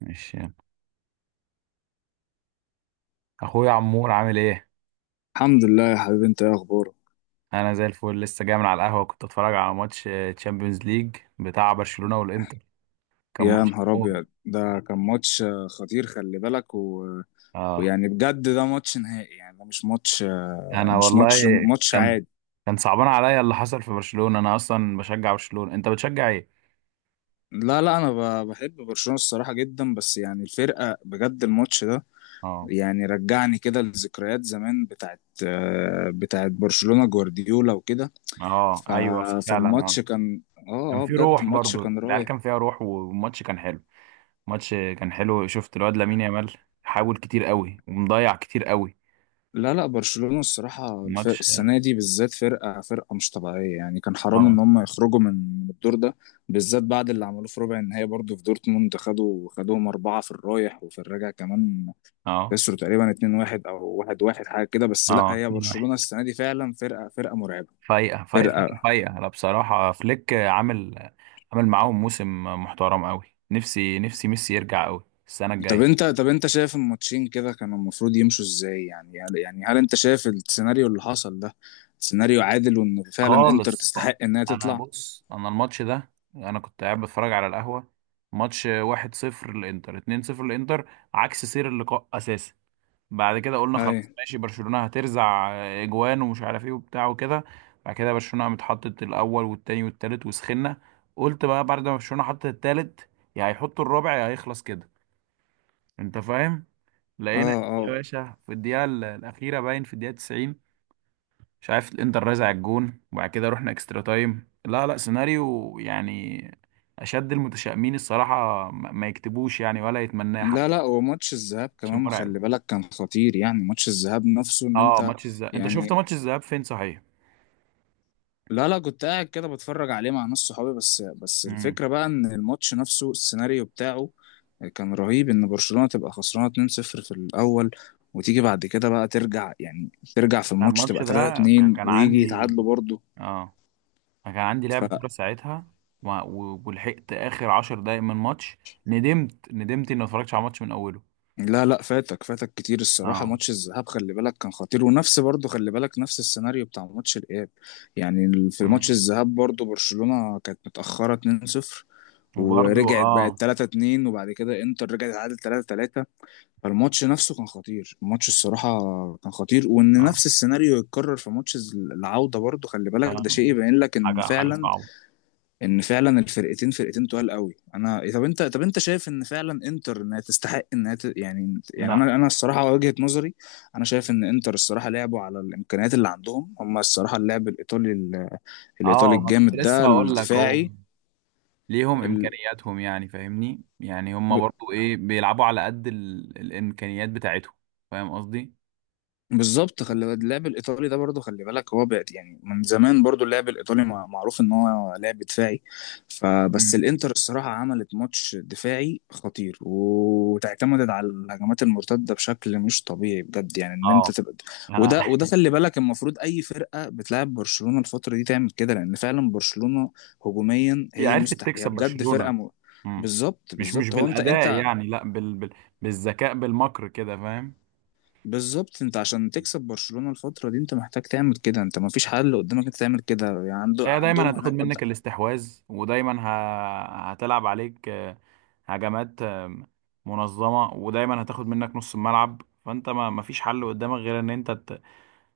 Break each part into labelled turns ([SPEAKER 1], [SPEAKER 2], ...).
[SPEAKER 1] ماشي يلا. اخويا عمور عامل ايه؟
[SPEAKER 2] الحمد لله يا حبيبي، انت ايه اخبارك؟
[SPEAKER 1] انا زي الفل لسه جاي من على القهوه، كنت اتفرج على ماتش تشامبيونز ليج بتاع برشلونه والانتر. كان
[SPEAKER 2] يا
[SPEAKER 1] ماتش
[SPEAKER 2] نهار
[SPEAKER 1] موت.
[SPEAKER 2] ابيض، ده كان ماتش خطير، خلي بالك.
[SPEAKER 1] اه.
[SPEAKER 2] ويعني بجد ده ماتش نهائي، يعني ده مش ماتش
[SPEAKER 1] انا
[SPEAKER 2] مش
[SPEAKER 1] والله
[SPEAKER 2] ماتش ماتش
[SPEAKER 1] كان
[SPEAKER 2] عادي.
[SPEAKER 1] كان صعبان عليا اللي حصل في برشلونه. انا اصلا بشجع برشلونه، انت بتشجع ايه؟
[SPEAKER 2] لا، لا، انا بحب برشلونة الصراحة جدا، بس يعني الفرقة بجد، الماتش ده
[SPEAKER 1] اه،
[SPEAKER 2] يعني رجعني كده لذكريات زمان بتاعت بتاعت برشلونة جوارديولا وكده.
[SPEAKER 1] اه،
[SPEAKER 2] ف...
[SPEAKER 1] ايوه فعلا، اه.
[SPEAKER 2] فالماتش كان،
[SPEAKER 1] كان
[SPEAKER 2] اه
[SPEAKER 1] في
[SPEAKER 2] بجد
[SPEAKER 1] روح
[SPEAKER 2] الماتش
[SPEAKER 1] برضو،
[SPEAKER 2] كان
[SPEAKER 1] العيال كان
[SPEAKER 2] رايح.
[SPEAKER 1] فيها روح والماتش كان حلو. الماتش كان حلو. شفت الواد لامين يامال حاول كتير قوي ومضيع كتير قوي.
[SPEAKER 2] لا، لا، برشلونة الصراحة الفرق
[SPEAKER 1] الماتش
[SPEAKER 2] السنة دي بالذات فرقة فرقة مش طبيعية، يعني كان حرام
[SPEAKER 1] اه
[SPEAKER 2] إن هم يخرجوا من الدور ده، بالذات بعد اللي عملوه في ربع النهائي برضه في دورتموند، خدوهم أربعة في الرايح وفي الراجع كمان،
[SPEAKER 1] اه
[SPEAKER 2] خسروا تقريبا 2-1 أو 1-1 حاجة كده. بس لا،
[SPEAKER 1] اه
[SPEAKER 2] هي
[SPEAKER 1] 2-1.
[SPEAKER 2] برشلونة السنة دي فعلا فرقة فرقة مرعبة
[SPEAKER 1] فايقة فايقة فايقة
[SPEAKER 2] فرقة.
[SPEAKER 1] فايقه. أنا بصراحة فليك عامل معاهم موسم محترم أوي. نفسي نفسي ميسي يرجع أوي السنة
[SPEAKER 2] طب انت
[SPEAKER 1] الجاية.
[SPEAKER 2] طب انت شايف الماتشين كده كانوا المفروض يمشوا ازاي يعني؟ يعني هل انت شايف السيناريو اللي حصل ده سيناريو عادل وان فعلا انتر
[SPEAKER 1] خالص.
[SPEAKER 2] تستحق انها
[SPEAKER 1] أنا
[SPEAKER 2] تطلع؟
[SPEAKER 1] بص، أنا الماتش ده، أنا كنت قاعد بتفرج على القهوة. ماتش 1-0 للإنتر، 2-0 للإنتر، عكس سير اللقاء أساسا. بعد كده قلنا
[SPEAKER 2] اي.
[SPEAKER 1] خلاص ماشي برشلونة هترزع إجوان ومش عارف إيه وبتاع وكده. بعد كده برشلونة متحطت الأول والتاني والتالت وسخنا. قلت بقى بعد ما برشلونة حطت التالت، يا هيحطوا الرابع يا هيخلص كده، انت فاهم.
[SPEAKER 2] اه.
[SPEAKER 1] لقينا يا
[SPEAKER 2] اه.
[SPEAKER 1] باشا في الدقيقه الاخيره، باين في الدقيقه 90، مش عارف الانتر رازع الجون. وبعد كده رحنا اكسترا تايم. لا لا، سيناريو يعني اشد المتشائمين الصراحه ما يكتبوش يعني، ولا يتمناه حد.
[SPEAKER 2] لا، لا، وماتش الذهاب
[SPEAKER 1] ماتش
[SPEAKER 2] كمان
[SPEAKER 1] مرعب.
[SPEAKER 2] خلي بالك كان خطير، يعني ماتش الذهاب نفسه، ان
[SPEAKER 1] اه
[SPEAKER 2] انت
[SPEAKER 1] ماتش الذهاب، انت شفت
[SPEAKER 2] يعني.
[SPEAKER 1] ماتش الذهاب فين صحيح؟
[SPEAKER 2] لا، لا، كنت قاعد كده بتفرج عليه مع ناس صحابي، بس بس
[SPEAKER 1] امم.
[SPEAKER 2] الفكرة بقى ان الماتش نفسه السيناريو بتاعه كان رهيب، ان برشلونة تبقى خسرانة 2-0 في الاول وتيجي بعد كده بقى ترجع، يعني ترجع في
[SPEAKER 1] انا
[SPEAKER 2] الماتش
[SPEAKER 1] الماتش
[SPEAKER 2] تبقى
[SPEAKER 1] ده
[SPEAKER 2] 3-2
[SPEAKER 1] كان
[SPEAKER 2] ويجي
[SPEAKER 1] عندي،
[SPEAKER 2] يتعادلوا برضه.
[SPEAKER 1] اه أنا كان عندي لعب كوره ساعتها، ولحقت اخر 10 دقايق من ماتش. ندمت ندمت اني ما اتفرجتش على الماتش من اوله.
[SPEAKER 2] لا، لا، فاتك فاتك كتير الصراحة،
[SPEAKER 1] اه.
[SPEAKER 2] ماتش الذهاب خلي بالك كان خطير، ونفس برضه خلي بالك نفس السيناريو بتاع ماتش الإياب. يعني في ماتش الذهاب برضه برشلونة كانت متأخرة 2-0
[SPEAKER 1] وبرضو
[SPEAKER 2] ورجعت بقت
[SPEAKER 1] اه.
[SPEAKER 2] 3-2، وبعد كده انتر رجعت عادت 3-3. فالماتش نفسه كان خطير، الماتش الصراحة كان خطير، وإن
[SPEAKER 1] اه.
[SPEAKER 2] نفس السيناريو يتكرر في ماتش العودة برضه، خلي بالك ده
[SPEAKER 1] آه،
[SPEAKER 2] شيء يبين لك إن
[SPEAKER 1] حاجة حاجة
[SPEAKER 2] فعلا،
[SPEAKER 1] صعبة.
[SPEAKER 2] ان فعلا الفرقتين فرقتين تقال قوي. انا طب انت شايف ان فعلا انتر انها تستحق انها يعني يعني
[SPEAKER 1] لا.
[SPEAKER 2] انا الصراحه وجهه نظري، انا شايف ان انتر الصراحه لعبوا على الامكانيات اللي عندهم هم الصراحه، اللعب الايطالي الايطالي
[SPEAKER 1] اه، ما كنت
[SPEAKER 2] الجامد
[SPEAKER 1] لسه
[SPEAKER 2] ده
[SPEAKER 1] هقول لك هو
[SPEAKER 2] الدفاعي.
[SPEAKER 1] ليهم
[SPEAKER 2] ال...
[SPEAKER 1] امكانياتهم يعني، فاهمني، يعني هم برضو ايه بيلعبوا على قد الامكانيات بتاعتهم. فاهم قصدي؟
[SPEAKER 2] بالظبط، خلي بالك اللعب الايطالي ده برضه خلي بالك هو بقى يعني من زمان برضه اللعب الايطالي معروف ان هو لعب دفاعي،
[SPEAKER 1] مم.
[SPEAKER 2] فبس الانتر الصراحه عملت ماتش دفاعي خطير وتعتمدت على الهجمات المرتده بشكل مش طبيعي بجد، يعني ان انت
[SPEAKER 1] اه.
[SPEAKER 2] تبقى.
[SPEAKER 1] انا
[SPEAKER 2] وده، وده خلي بالك المفروض اي فرقه بتلعب برشلونه الفتره دي تعمل كده، لان فعلا برشلونه هجوميا
[SPEAKER 1] هي
[SPEAKER 2] هي
[SPEAKER 1] عرفت
[SPEAKER 2] مستحيل، هي
[SPEAKER 1] تكسب
[SPEAKER 2] بجد فرقه
[SPEAKER 1] برشلونة. مم.
[SPEAKER 2] بالظبط،
[SPEAKER 1] مش
[SPEAKER 2] بالظبط، هو انت
[SPEAKER 1] بالاداء
[SPEAKER 2] انت
[SPEAKER 1] يعني، لا بالذكاء، بالمكر كده، فاهم.
[SPEAKER 2] بالظبط، انت عشان تكسب برشلونة الفترة دي انت محتاج تعمل كده، انت ما فيش حل قدامك انت تعمل كده، يعني
[SPEAKER 1] هي دايما
[SPEAKER 2] عندهم
[SPEAKER 1] هتاخد
[SPEAKER 2] هناك
[SPEAKER 1] منك الاستحواذ، ودايما هتلعب عليك، هجمات منظمة، ودايما هتاخد منك نص الملعب. فانت ما مفيش حل قدامك غير ان انت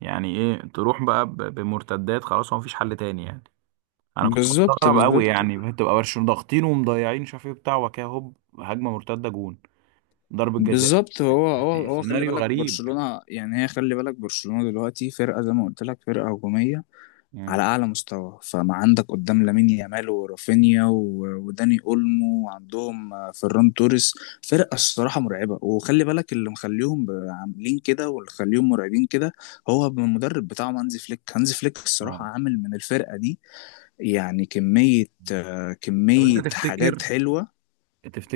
[SPEAKER 1] يعني ايه، تروح بقى بمرتدات. خلاص هو مفيش حل تاني يعني. انا كنت
[SPEAKER 2] بالظبط،
[SPEAKER 1] مستغرب قوي
[SPEAKER 2] بالظبط،
[SPEAKER 1] يعني، بتبقى برشلونة ضاغطين ومضيعين مش عارف ايه بتاع وكده، هوب هجمة مرتدة، جون، ضربة جزاء.
[SPEAKER 2] بالظبط، هو خلي
[SPEAKER 1] سيناريو
[SPEAKER 2] بالك
[SPEAKER 1] غريب.
[SPEAKER 2] برشلونة، يعني هي خلي بالك برشلونة دلوقتي فرقة، زي ما قلت لك، فرقة هجومية على
[SPEAKER 1] مم.
[SPEAKER 2] اعلى مستوى. فما عندك قدام لامين يامال ورافينيا وداني اولمو، وعندهم فيران توريس. فرقه الصراحه مرعبه، وخلي بالك اللي مخليهم عاملين كده واللي مخليهم مرعبين كده هو المدرب بتاعهم هانزي فليك. هانزي فليك الصراحه
[SPEAKER 1] اه.
[SPEAKER 2] عامل من الفرقه دي يعني كميه،
[SPEAKER 1] طب انت
[SPEAKER 2] كميه حاجات
[SPEAKER 1] تفتكر،
[SPEAKER 2] حلوه.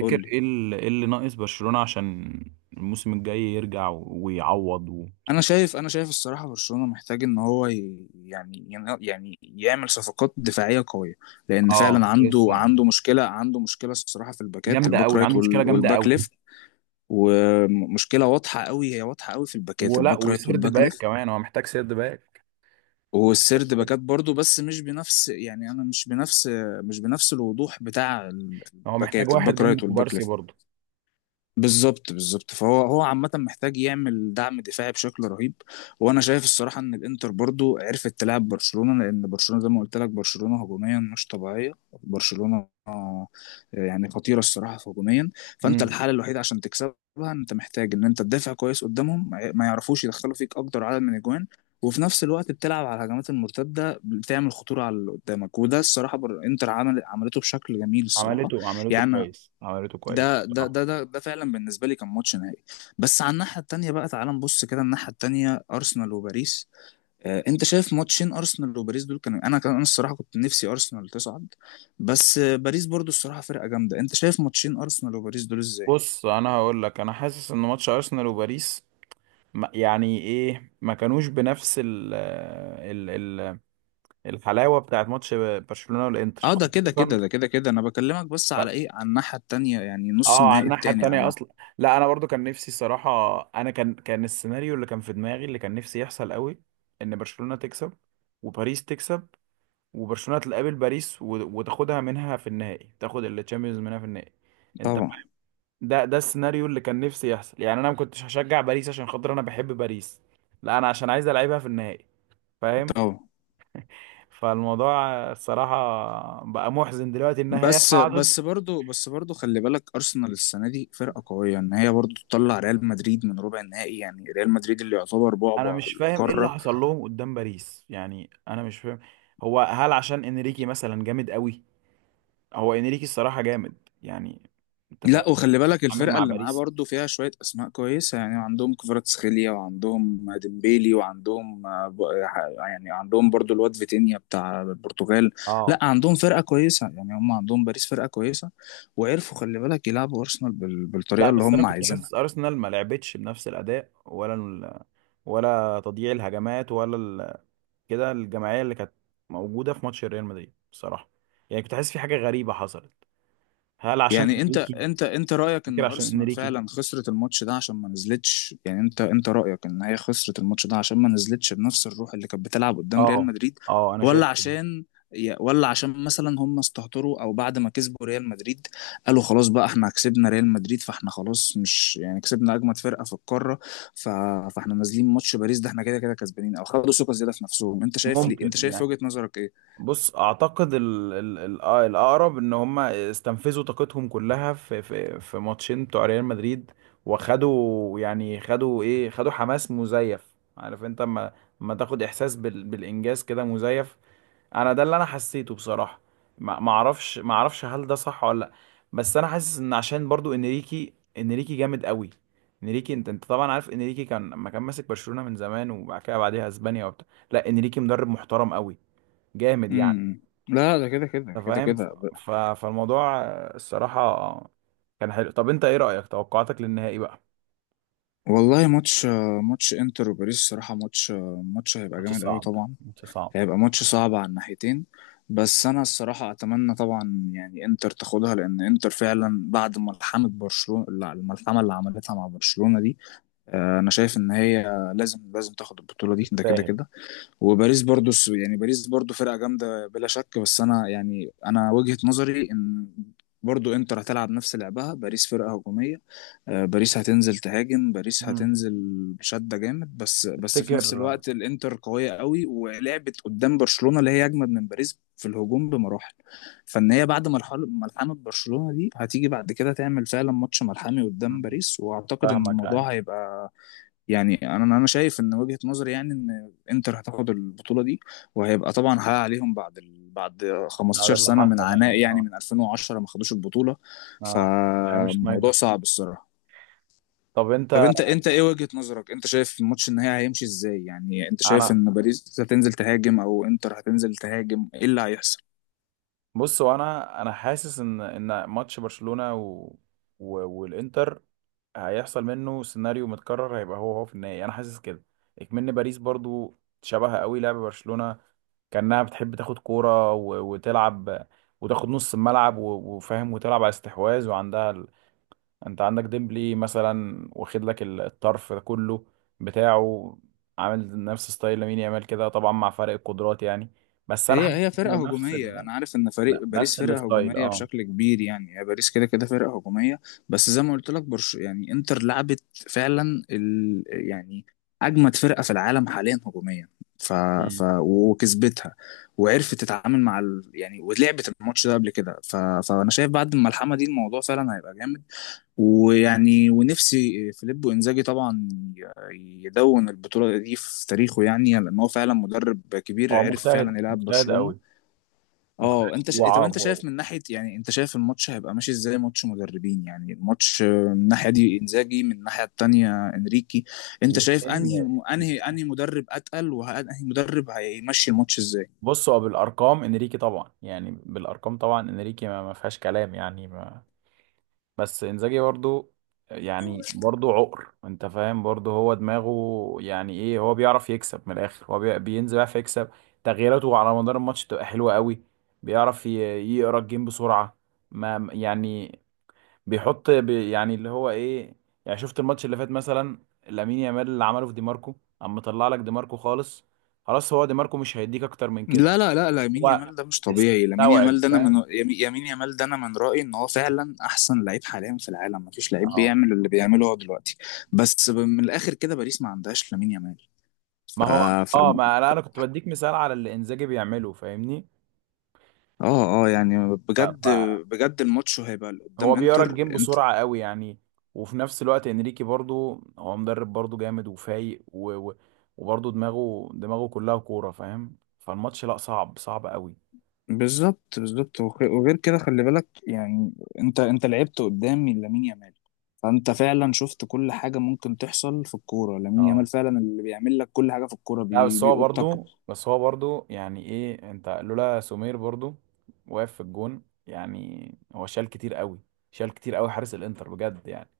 [SPEAKER 2] قول لي.
[SPEAKER 1] ايه إيه اللي ناقص برشلونة عشان الموسم الجاي يرجع ويعوض
[SPEAKER 2] انا شايف الصراحه برشلونه محتاج ان هو يعني يعني يعمل صفقات دفاعيه قويه، لان
[SPEAKER 1] اه
[SPEAKER 2] فعلا
[SPEAKER 1] لسه
[SPEAKER 2] عنده مشكله، عنده مشكله الصراحه في الباكات،
[SPEAKER 1] جامدة
[SPEAKER 2] الباك
[SPEAKER 1] قوي،
[SPEAKER 2] رايت
[SPEAKER 1] عنده مشكلة جامدة
[SPEAKER 2] والباك
[SPEAKER 1] قوي.
[SPEAKER 2] ليفت. ومشكله واضحه قوي، هي واضحه قوي في الباكات،
[SPEAKER 1] ولا
[SPEAKER 2] الباك رايت
[SPEAKER 1] وسيرد
[SPEAKER 2] والباك
[SPEAKER 1] باك
[SPEAKER 2] ليفت.
[SPEAKER 1] كمان، هو محتاج سيرد باك. هو محتاج
[SPEAKER 2] والسرد
[SPEAKER 1] سيرد.
[SPEAKER 2] باكات برضو، بس مش بنفس، يعني انا مش بنفس، مش بنفس الوضوح بتاع
[SPEAKER 1] هو محتاج
[SPEAKER 2] الباكات،
[SPEAKER 1] واحد
[SPEAKER 2] الباك رايت
[SPEAKER 1] جنب
[SPEAKER 2] والباك
[SPEAKER 1] كوبارسي
[SPEAKER 2] ليفت.
[SPEAKER 1] برضه.
[SPEAKER 2] بالظبط، بالظبط، فهو عامة محتاج يعمل دعم دفاعي بشكل رهيب. وانا شايف الصراحة ان الانتر برضو عرفت تلعب برشلونة، لان برشلونة زي ما قلت لك، برشلونة هجوميا مش طبيعية. برشلونة يعني خطيرة الصراحة في هجوميا. فانت
[SPEAKER 1] امم.
[SPEAKER 2] الحالة الوحيدة عشان تكسبها، انت محتاج ان انت تدافع كويس قدامهم، ما يعرفوش يدخلوا فيك اكتر عدد من الاجوان، وفي نفس الوقت بتلعب على الهجمات المرتدة، بتعمل خطورة على اللي قدامك، وده الصراحة انتر عمل عملته بشكل جميل الصراحة.
[SPEAKER 1] عملته، عملته
[SPEAKER 2] يعني
[SPEAKER 1] كويس، عملته كويس
[SPEAKER 2] ده ده
[SPEAKER 1] بصراحة.
[SPEAKER 2] ده ده ده فعلا بالنسبه لي كان ماتش نهائي. بس على الناحيه التانيه بقى، تعال نبص كده الناحيه التانيه، ارسنال وباريس. آه، انت شايف ماتشين ارسنال وباريس دول كانوا، انا الصراحه كنت نفسي ارسنال تصعد، بس آه، باريس برضو الصراحه فرقه جامده. انت شايف ماتشين ارسنال وباريس دول ازاي؟
[SPEAKER 1] بص انا هقول لك، انا حاسس ان ماتش ارسنال وباريس يعني ايه ما كانوش بنفس ال ال ال الحلاوة بتاعت ماتش برشلونة والانتر
[SPEAKER 2] اه، ده كده كده،
[SPEAKER 1] خصوصا.
[SPEAKER 2] ده كده كده، انا بكلمك بس على
[SPEAKER 1] في.
[SPEAKER 2] ايه، على الناحيه التانيه يعني، نص
[SPEAKER 1] اه على
[SPEAKER 2] النهائي
[SPEAKER 1] الناحية
[SPEAKER 2] التاني
[SPEAKER 1] التانية اصلا.
[SPEAKER 2] عامه.
[SPEAKER 1] لا، انا برضو كان نفسي الصراحة، انا كان السيناريو اللي كان في دماغي، اللي كان نفسي يحصل قوي، ان برشلونة تكسب وباريس تكسب، وبرشلونة تقابل باريس وتاخدها منها في النهائي، تاخد التشامبيونز منها في النهائي. انت،
[SPEAKER 2] طبعا.
[SPEAKER 1] ده السيناريو اللي كان نفسي يحصل يعني. انا ما كنتش هشجع باريس عشان خاطر انا بحب باريس، لا انا عشان عايز العبها في النهائي، فاهم.
[SPEAKER 2] طبعا.
[SPEAKER 1] فالموضوع الصراحة بقى محزن دلوقتي انها هي
[SPEAKER 2] بس،
[SPEAKER 1] صعدت.
[SPEAKER 2] بس برضو خلي بالك ارسنال السنه دي فرقه قويه، ان هي برضو تطلع ريال مدريد من ربع النهائي، يعني ريال مدريد اللي يعتبر
[SPEAKER 1] انا
[SPEAKER 2] بعبع
[SPEAKER 1] مش فاهم ايه اللي
[SPEAKER 2] القاره.
[SPEAKER 1] حصل لهم قدام باريس يعني، انا مش فاهم. هو هل عشان انريكي مثلا جامد قوي؟ هو انريكي الصراحة جامد يعني، انت فاهم.
[SPEAKER 2] لا، وخلي بالك
[SPEAKER 1] عامل
[SPEAKER 2] الفرقه
[SPEAKER 1] مع
[SPEAKER 2] اللي معاه
[SPEAKER 1] باريس.
[SPEAKER 2] برضو فيها شويه اسماء كويسه، يعني عندهم كفاراتسخيليا وعندهم ديمبيلي وعندهم يعني عندهم برضو الواد فيتينيا بتاع البرتغال. لا،
[SPEAKER 1] اه
[SPEAKER 2] عندهم فرقه كويسه، يعني هم عندهم باريس فرقه كويسه، وعرفوا خلي بالك يلعبوا ارسنال
[SPEAKER 1] لا
[SPEAKER 2] بالطريقه اللي
[SPEAKER 1] بس انا
[SPEAKER 2] هم
[SPEAKER 1] كنت
[SPEAKER 2] عايزينها.
[SPEAKER 1] حاسس ارسنال ما لعبتش بنفس الاداء، ولا ولا تضييع الهجمات، ولا كده الجماعية اللي كانت موجودة في ماتش ريال مدريد بصراحة. يعني كنت حاسس في حاجة غريبة حصلت. هل عشان
[SPEAKER 2] يعني انت
[SPEAKER 1] انريكي؟
[SPEAKER 2] انت انت رايك ان
[SPEAKER 1] فكرة عشان
[SPEAKER 2] ارسنال
[SPEAKER 1] انريكي.
[SPEAKER 2] فعلا خسرت الماتش ده عشان ما نزلتش، يعني انت رايك ان هي خسرت الماتش ده عشان ما نزلتش بنفس الروح اللي كانت بتلعب قدام ريال
[SPEAKER 1] اه.
[SPEAKER 2] مدريد،
[SPEAKER 1] اه انا شايف
[SPEAKER 2] ولا
[SPEAKER 1] كده.
[SPEAKER 2] عشان، ولا عشان مثلا هم استهتروا؟ او بعد ما كسبوا ريال مدريد قالوا خلاص بقى، احنا كسبنا ريال مدريد فاحنا خلاص، مش يعني كسبنا اجمد فرقه في القاره، ف... فاحنا نازلين ماتش باريس ده احنا كده كده كسبانين؟ او خدوا ثقه زياده في نفسهم؟ انت شايف ليه؟
[SPEAKER 1] ممكن
[SPEAKER 2] انت شايف
[SPEAKER 1] يعني.
[SPEAKER 2] وجهه نظرك ايه؟
[SPEAKER 1] بص اعتقد ال ال ال الاقرب ان هم استنفذوا طاقتهم كلها في ماتشين بتوع ريال مدريد. وخدوا يعني خدوا ايه، خدوا حماس مزيف، عارف انت. اما تاخد احساس بالانجاز كده مزيف، انا ده اللي انا حسيته بصراحة. ما اعرفش، ما اعرفش هل ده صح ولا لا. بس انا حاسس ان عشان برضو انريكي، انريكي جامد قوي. انريكي، انت طبعا عارف انريكي كان لما كان ماسك برشلونة من زمان، وبعد كده بعديها اسبانيا وبتاع. لا انريكي مدرب محترم قوي، جامد يعني،
[SPEAKER 2] امم لا، ده كده كده
[SPEAKER 1] انت
[SPEAKER 2] كده
[SPEAKER 1] فاهم.
[SPEAKER 2] كده.
[SPEAKER 1] فالموضوع الصراحة كان حلو. طب انت ايه رأيك، توقعاتك للنهائي بقى؟
[SPEAKER 2] والله ماتش، ماتش انتر وباريس الصراحة ماتش، ماتش هيبقى
[SPEAKER 1] ماتش
[SPEAKER 2] جامد قوي
[SPEAKER 1] صعب
[SPEAKER 2] طبعا،
[SPEAKER 1] ماتش صعب.
[SPEAKER 2] هيبقى ماتش صعب على الناحيتين. بس انا الصراحة اتمنى طبعا يعني انتر تاخدها، لان انتر فعلا بعد ملحمة برشلونة، لا، الملحمة اللي عملتها مع برشلونة دي، انا شايف ان هي لازم، لازم تاخد البطولة دي، ده كده
[SPEAKER 1] فاهم.
[SPEAKER 2] كده. وباريس برضو يعني باريس برضو فرقة جامدة بلا شك. بس انا يعني انا وجهة نظري ان برضو انتر هتلعب نفس لعبها، باريس فرقة هجومية، باريس هتنزل تهاجم، باريس
[SPEAKER 1] مم.
[SPEAKER 2] هتنزل بشدة جامد. بس، بس في نفس
[SPEAKER 1] تفتكر.
[SPEAKER 2] الوقت الانتر قوية قوي ولعبت قدام برشلونة اللي هي اجمد من باريس في الهجوم بمراحل. فان هي بعد مرحلة ملحمة برشلونة دي هتيجي بعد كده تعمل فعلا ماتش ملحمي قدام
[SPEAKER 1] مم.
[SPEAKER 2] باريس، واعتقد ان
[SPEAKER 1] فاهمك أي.
[SPEAKER 2] الموضوع هيبقى يعني، انا شايف ان وجهة نظري يعني ان انتر هتاخد البطولة دي، وهيبقى طبعا حقق عليهم بعد بعد
[SPEAKER 1] هذا
[SPEAKER 2] 15
[SPEAKER 1] اللي
[SPEAKER 2] سنة من
[SPEAKER 1] حصل
[SPEAKER 2] عناء،
[SPEAKER 1] يعني
[SPEAKER 2] يعني
[SPEAKER 1] اه.
[SPEAKER 2] من 2010 ما خدوش البطولة.
[SPEAKER 1] اه يعني مش
[SPEAKER 2] فموضوع
[SPEAKER 1] نايدر.
[SPEAKER 2] صعب الصراحة.
[SPEAKER 1] طب انت.
[SPEAKER 2] طب انت، ايه وجهة نظرك؟ انت شايف الماتش النهائي هيمشي ازاي؟ يعني انت شايف
[SPEAKER 1] انا
[SPEAKER 2] ان باريس هتنزل تهاجم او انتر هتنزل تهاجم؟ ايه اللي هيحصل؟
[SPEAKER 1] بص، وانا حاسس ان ماتش برشلونة و... والانتر هيحصل منه سيناريو متكرر، هيبقى هو في النهائي، انا حاسس كده. اكمن باريس برضو شبه قوي لعب برشلونة، كأنها بتحب تاخد كورة وتلعب، وتاخد نص الملعب وفاهم، وتلعب على استحواذ وعندها انت عندك ديمبلي مثلا واخد لك الطرف ده كله بتاعه، عامل نفس ستايل لامين يامال كده طبعا، مع فرق القدرات يعني. بس انا
[SPEAKER 2] هي
[SPEAKER 1] حاسس
[SPEAKER 2] هي
[SPEAKER 1] انه
[SPEAKER 2] فرقة
[SPEAKER 1] نفس
[SPEAKER 2] هجومية، أنا عارف إن فريق باريس
[SPEAKER 1] نفس
[SPEAKER 2] فرقة
[SPEAKER 1] الستايل.
[SPEAKER 2] هجومية
[SPEAKER 1] اه.
[SPEAKER 2] بشكل كبير، يعني هي باريس كده كده فرقة هجومية. بس زي ما قلت لك، يعني إنتر لعبت فعلا يعني أجمد فرقة في العالم حاليا هجوميا. ف...
[SPEAKER 1] مم.
[SPEAKER 2] وكسبتها، وعرفت تتعامل مع يعني، ولعبت الماتش ده قبل كده. فأنا شايف بعد الملحمة دي الموضوع فعلا هيبقى جامد. ويعني ونفسي فيليب وانزاجي طبعا يدون البطولة دي في تاريخه، يعني لأن هو فعلا مدرب
[SPEAKER 1] هو
[SPEAKER 2] كبير عرف
[SPEAKER 1] مجتهد،
[SPEAKER 2] فعلا يلعب
[SPEAKER 1] مجتهد
[SPEAKER 2] برشلونة.
[SPEAKER 1] قوي. مجتهد
[SPEAKER 2] اه، انت طب انت
[SPEAKER 1] وعاب
[SPEAKER 2] شايف من ناحية يعني، انت شايف الماتش هيبقى ماشي ازاي؟ ماتش مدربين يعني، الماتش من الناحية دي انزاجي، من الناحية التانية انريكي. انت شايف انهي
[SPEAKER 1] الاثنين.
[SPEAKER 2] انهي انهي مدرب اتقل؟ وانهي مدرب هيمشي الماتش ازاي؟
[SPEAKER 1] بصوا بالارقام، انريكي طبعا يعني، بالارقام طبعا انريكي ما فيهاش كلام يعني. بس انزاجي برضو، يعني برضو عقر، انت فاهم، برضو هو دماغه يعني ايه، هو بيعرف يكسب من الاخر، هو بينزل يعرف يكسب. تغييراته على مدار الماتش بتبقى حلوة قوي. بيعرف يقرا الجيم بسرعة. ما يعني بيحط بي يعني اللي هو ايه، يعني شفت الماتش اللي فات مثلا؟ لامين يامال اللي عمله في دي ماركو، اما مطلع لك دي ماركو خالص، خلاص هو دي ماركو مش هيديك اكتر من كده.
[SPEAKER 2] لا، لا، لا، لامين
[SPEAKER 1] هو
[SPEAKER 2] يامال ده مش طبيعي، لامين
[SPEAKER 1] استوعب
[SPEAKER 2] يامال ده انا
[SPEAKER 1] فاهم.
[SPEAKER 2] من يامين يامال ده انا من رأيي ان هو فعلا احسن لعيب حاليا في العالم، مفيش لعيب
[SPEAKER 1] اه.
[SPEAKER 2] بيعمل اللي بيعمله هو دلوقتي. بس من الاخر كده باريس ما عندهاش لامين يامال. ف...
[SPEAKER 1] ما هو.
[SPEAKER 2] ف...
[SPEAKER 1] اه ما لا، انا كنت بديك مثال على اللي انزاجي بيعمله، فاهمني.
[SPEAKER 2] اه يعني بجد،
[SPEAKER 1] ف-
[SPEAKER 2] بجد الماتش هيبقى اللي
[SPEAKER 1] فهو
[SPEAKER 2] قدام
[SPEAKER 1] بيقرا
[SPEAKER 2] انتر،
[SPEAKER 1] الجيم
[SPEAKER 2] انت
[SPEAKER 1] بسرعه قوي يعني. وفي نفس الوقت انريكي برضو هو مدرب برضو جامد وفايق وبرضو دماغه دماغه كلها كوره، فاهم. فالماتش لا صعب، صعب قوي.
[SPEAKER 2] بالظبط، بالظبط، وغير كده خلي بالك يعني، انت لعبت قدام لامين يامال، فانت فعلا شفت كل حاجه ممكن تحصل في الكوره، لامين يامال
[SPEAKER 1] اه
[SPEAKER 2] فعلا اللي بيعمل لك كل حاجه في الكوره
[SPEAKER 1] لا بس هو
[SPEAKER 2] بيقطك.
[SPEAKER 1] برضو بس هو برضو يعني ايه انت لولا سمير برضو واقف في الجون يعني. هو شال كتير قوي، شال كتير قوي حارس الانتر بجد يعني.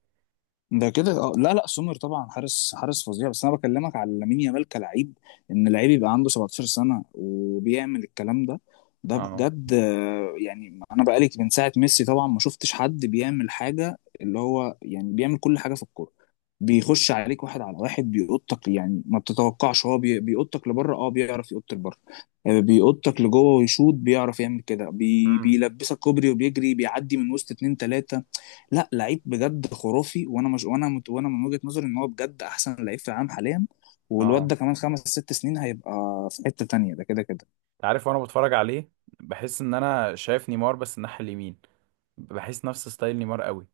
[SPEAKER 2] ده كده، اه، لا، لا، سومر طبعا حارس، حارس فظيع، بس انا بكلمك على لامين يامال كلاعب، ان لعيب يبقى عنده 17 سنه وبيعمل الكلام ده، ده
[SPEAKER 1] اه.
[SPEAKER 2] بجد يعني، انا بقالي من ساعه ميسي طبعا ما شفتش حد بيعمل حاجه اللي هو، يعني بيعمل كل حاجه في الكوره، بيخش عليك واحد على واحد بيقطك يعني، ما بتتوقعش هو بيقطك لبره، اه بيعرف يقط لبره، بيقطك لجوه ويشوط، بيعرف يعمل كده، بي
[SPEAKER 1] امم.
[SPEAKER 2] بيلبسك كوبري وبيجري بيعدي من وسط اتنين تلاته. لا، لعيب بجد خرافي، وانا مش، وانا من وجهة نظري ان هو بجد احسن لعيب في العالم حاليا. والواد
[SPEAKER 1] اه.
[SPEAKER 2] ده كمان خمس ست سنين هيبقى في حتة تانية، ده كده كده.
[SPEAKER 1] عارف وانا بتفرج عليه بحس ان انا شايف نيمار بس الناحية اليمين. بحس نفس ستايل نيمار قوي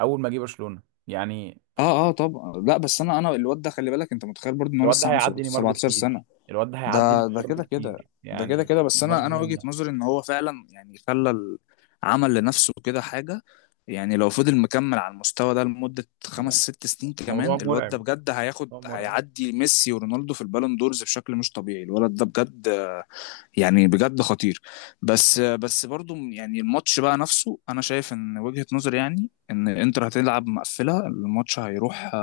[SPEAKER 1] اول ما جه برشلونة يعني.
[SPEAKER 2] اه طبعا. لا، بس
[SPEAKER 1] يعني
[SPEAKER 2] انا الواد ده خلي بالك، انت متخيل برضه ان هو
[SPEAKER 1] الواد ده
[SPEAKER 2] لسه عنده
[SPEAKER 1] هيعدي نيمار
[SPEAKER 2] 17
[SPEAKER 1] بكتير.
[SPEAKER 2] سنة؟
[SPEAKER 1] الواد ده هيعدي
[SPEAKER 2] ده ده
[SPEAKER 1] نيمار
[SPEAKER 2] كده كده،
[SPEAKER 1] بكتير
[SPEAKER 2] ده كده
[SPEAKER 1] يعني،
[SPEAKER 2] كده. بس
[SPEAKER 1] نيمار
[SPEAKER 2] انا
[SPEAKER 1] ظلم
[SPEAKER 2] وجهة
[SPEAKER 1] نفسه.
[SPEAKER 2] نظري ان هو فعلا يعني عمل لنفسه كده حاجة، يعني لو فضل مكمل على المستوى ده لمدة خمس ست سنين
[SPEAKER 1] الموضوع
[SPEAKER 2] كمان، الواد ده
[SPEAKER 1] مرعب.
[SPEAKER 2] بجد هياخد،
[SPEAKER 1] موضوع مرعب.
[SPEAKER 2] هيعدي ميسي ورونالدو في البالون دورز بشكل مش طبيعي، الولد ده بجد يعني بجد خطير. بس، بس برضو يعني الماتش بقى نفسه، انا شايف ان وجهة نظري يعني ان انتر هتلعب مقفله، الماتش هيروح،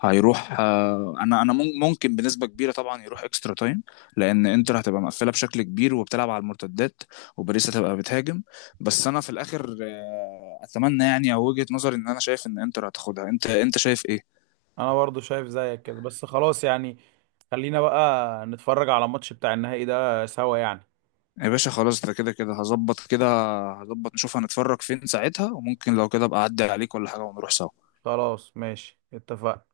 [SPEAKER 2] هيروح، انا ممكن بنسبه كبيره طبعا يروح اكسترا تايم، لان انتر هتبقى مقفله بشكل كبير وبتلعب على المرتدات، وباريس هتبقى بتهاجم. بس انا في الاخر اتمنى يعني او وجهة نظري ان انا شايف ان انتر هتاخدها. انت شايف ايه؟
[SPEAKER 1] انا برضو شايف زيك كده، بس خلاص يعني، خلينا بقى نتفرج على الماتش بتاع النهائي ده سوا يعني.
[SPEAKER 2] يا باشا خلاص، ده كده كده هظبط كده، هظبط نشوف هنتفرج فين ساعتها، وممكن لو كده ابقى اعدي عليك ولا حاجه ونروح سوا.
[SPEAKER 1] خلاص ماشي اتفقنا.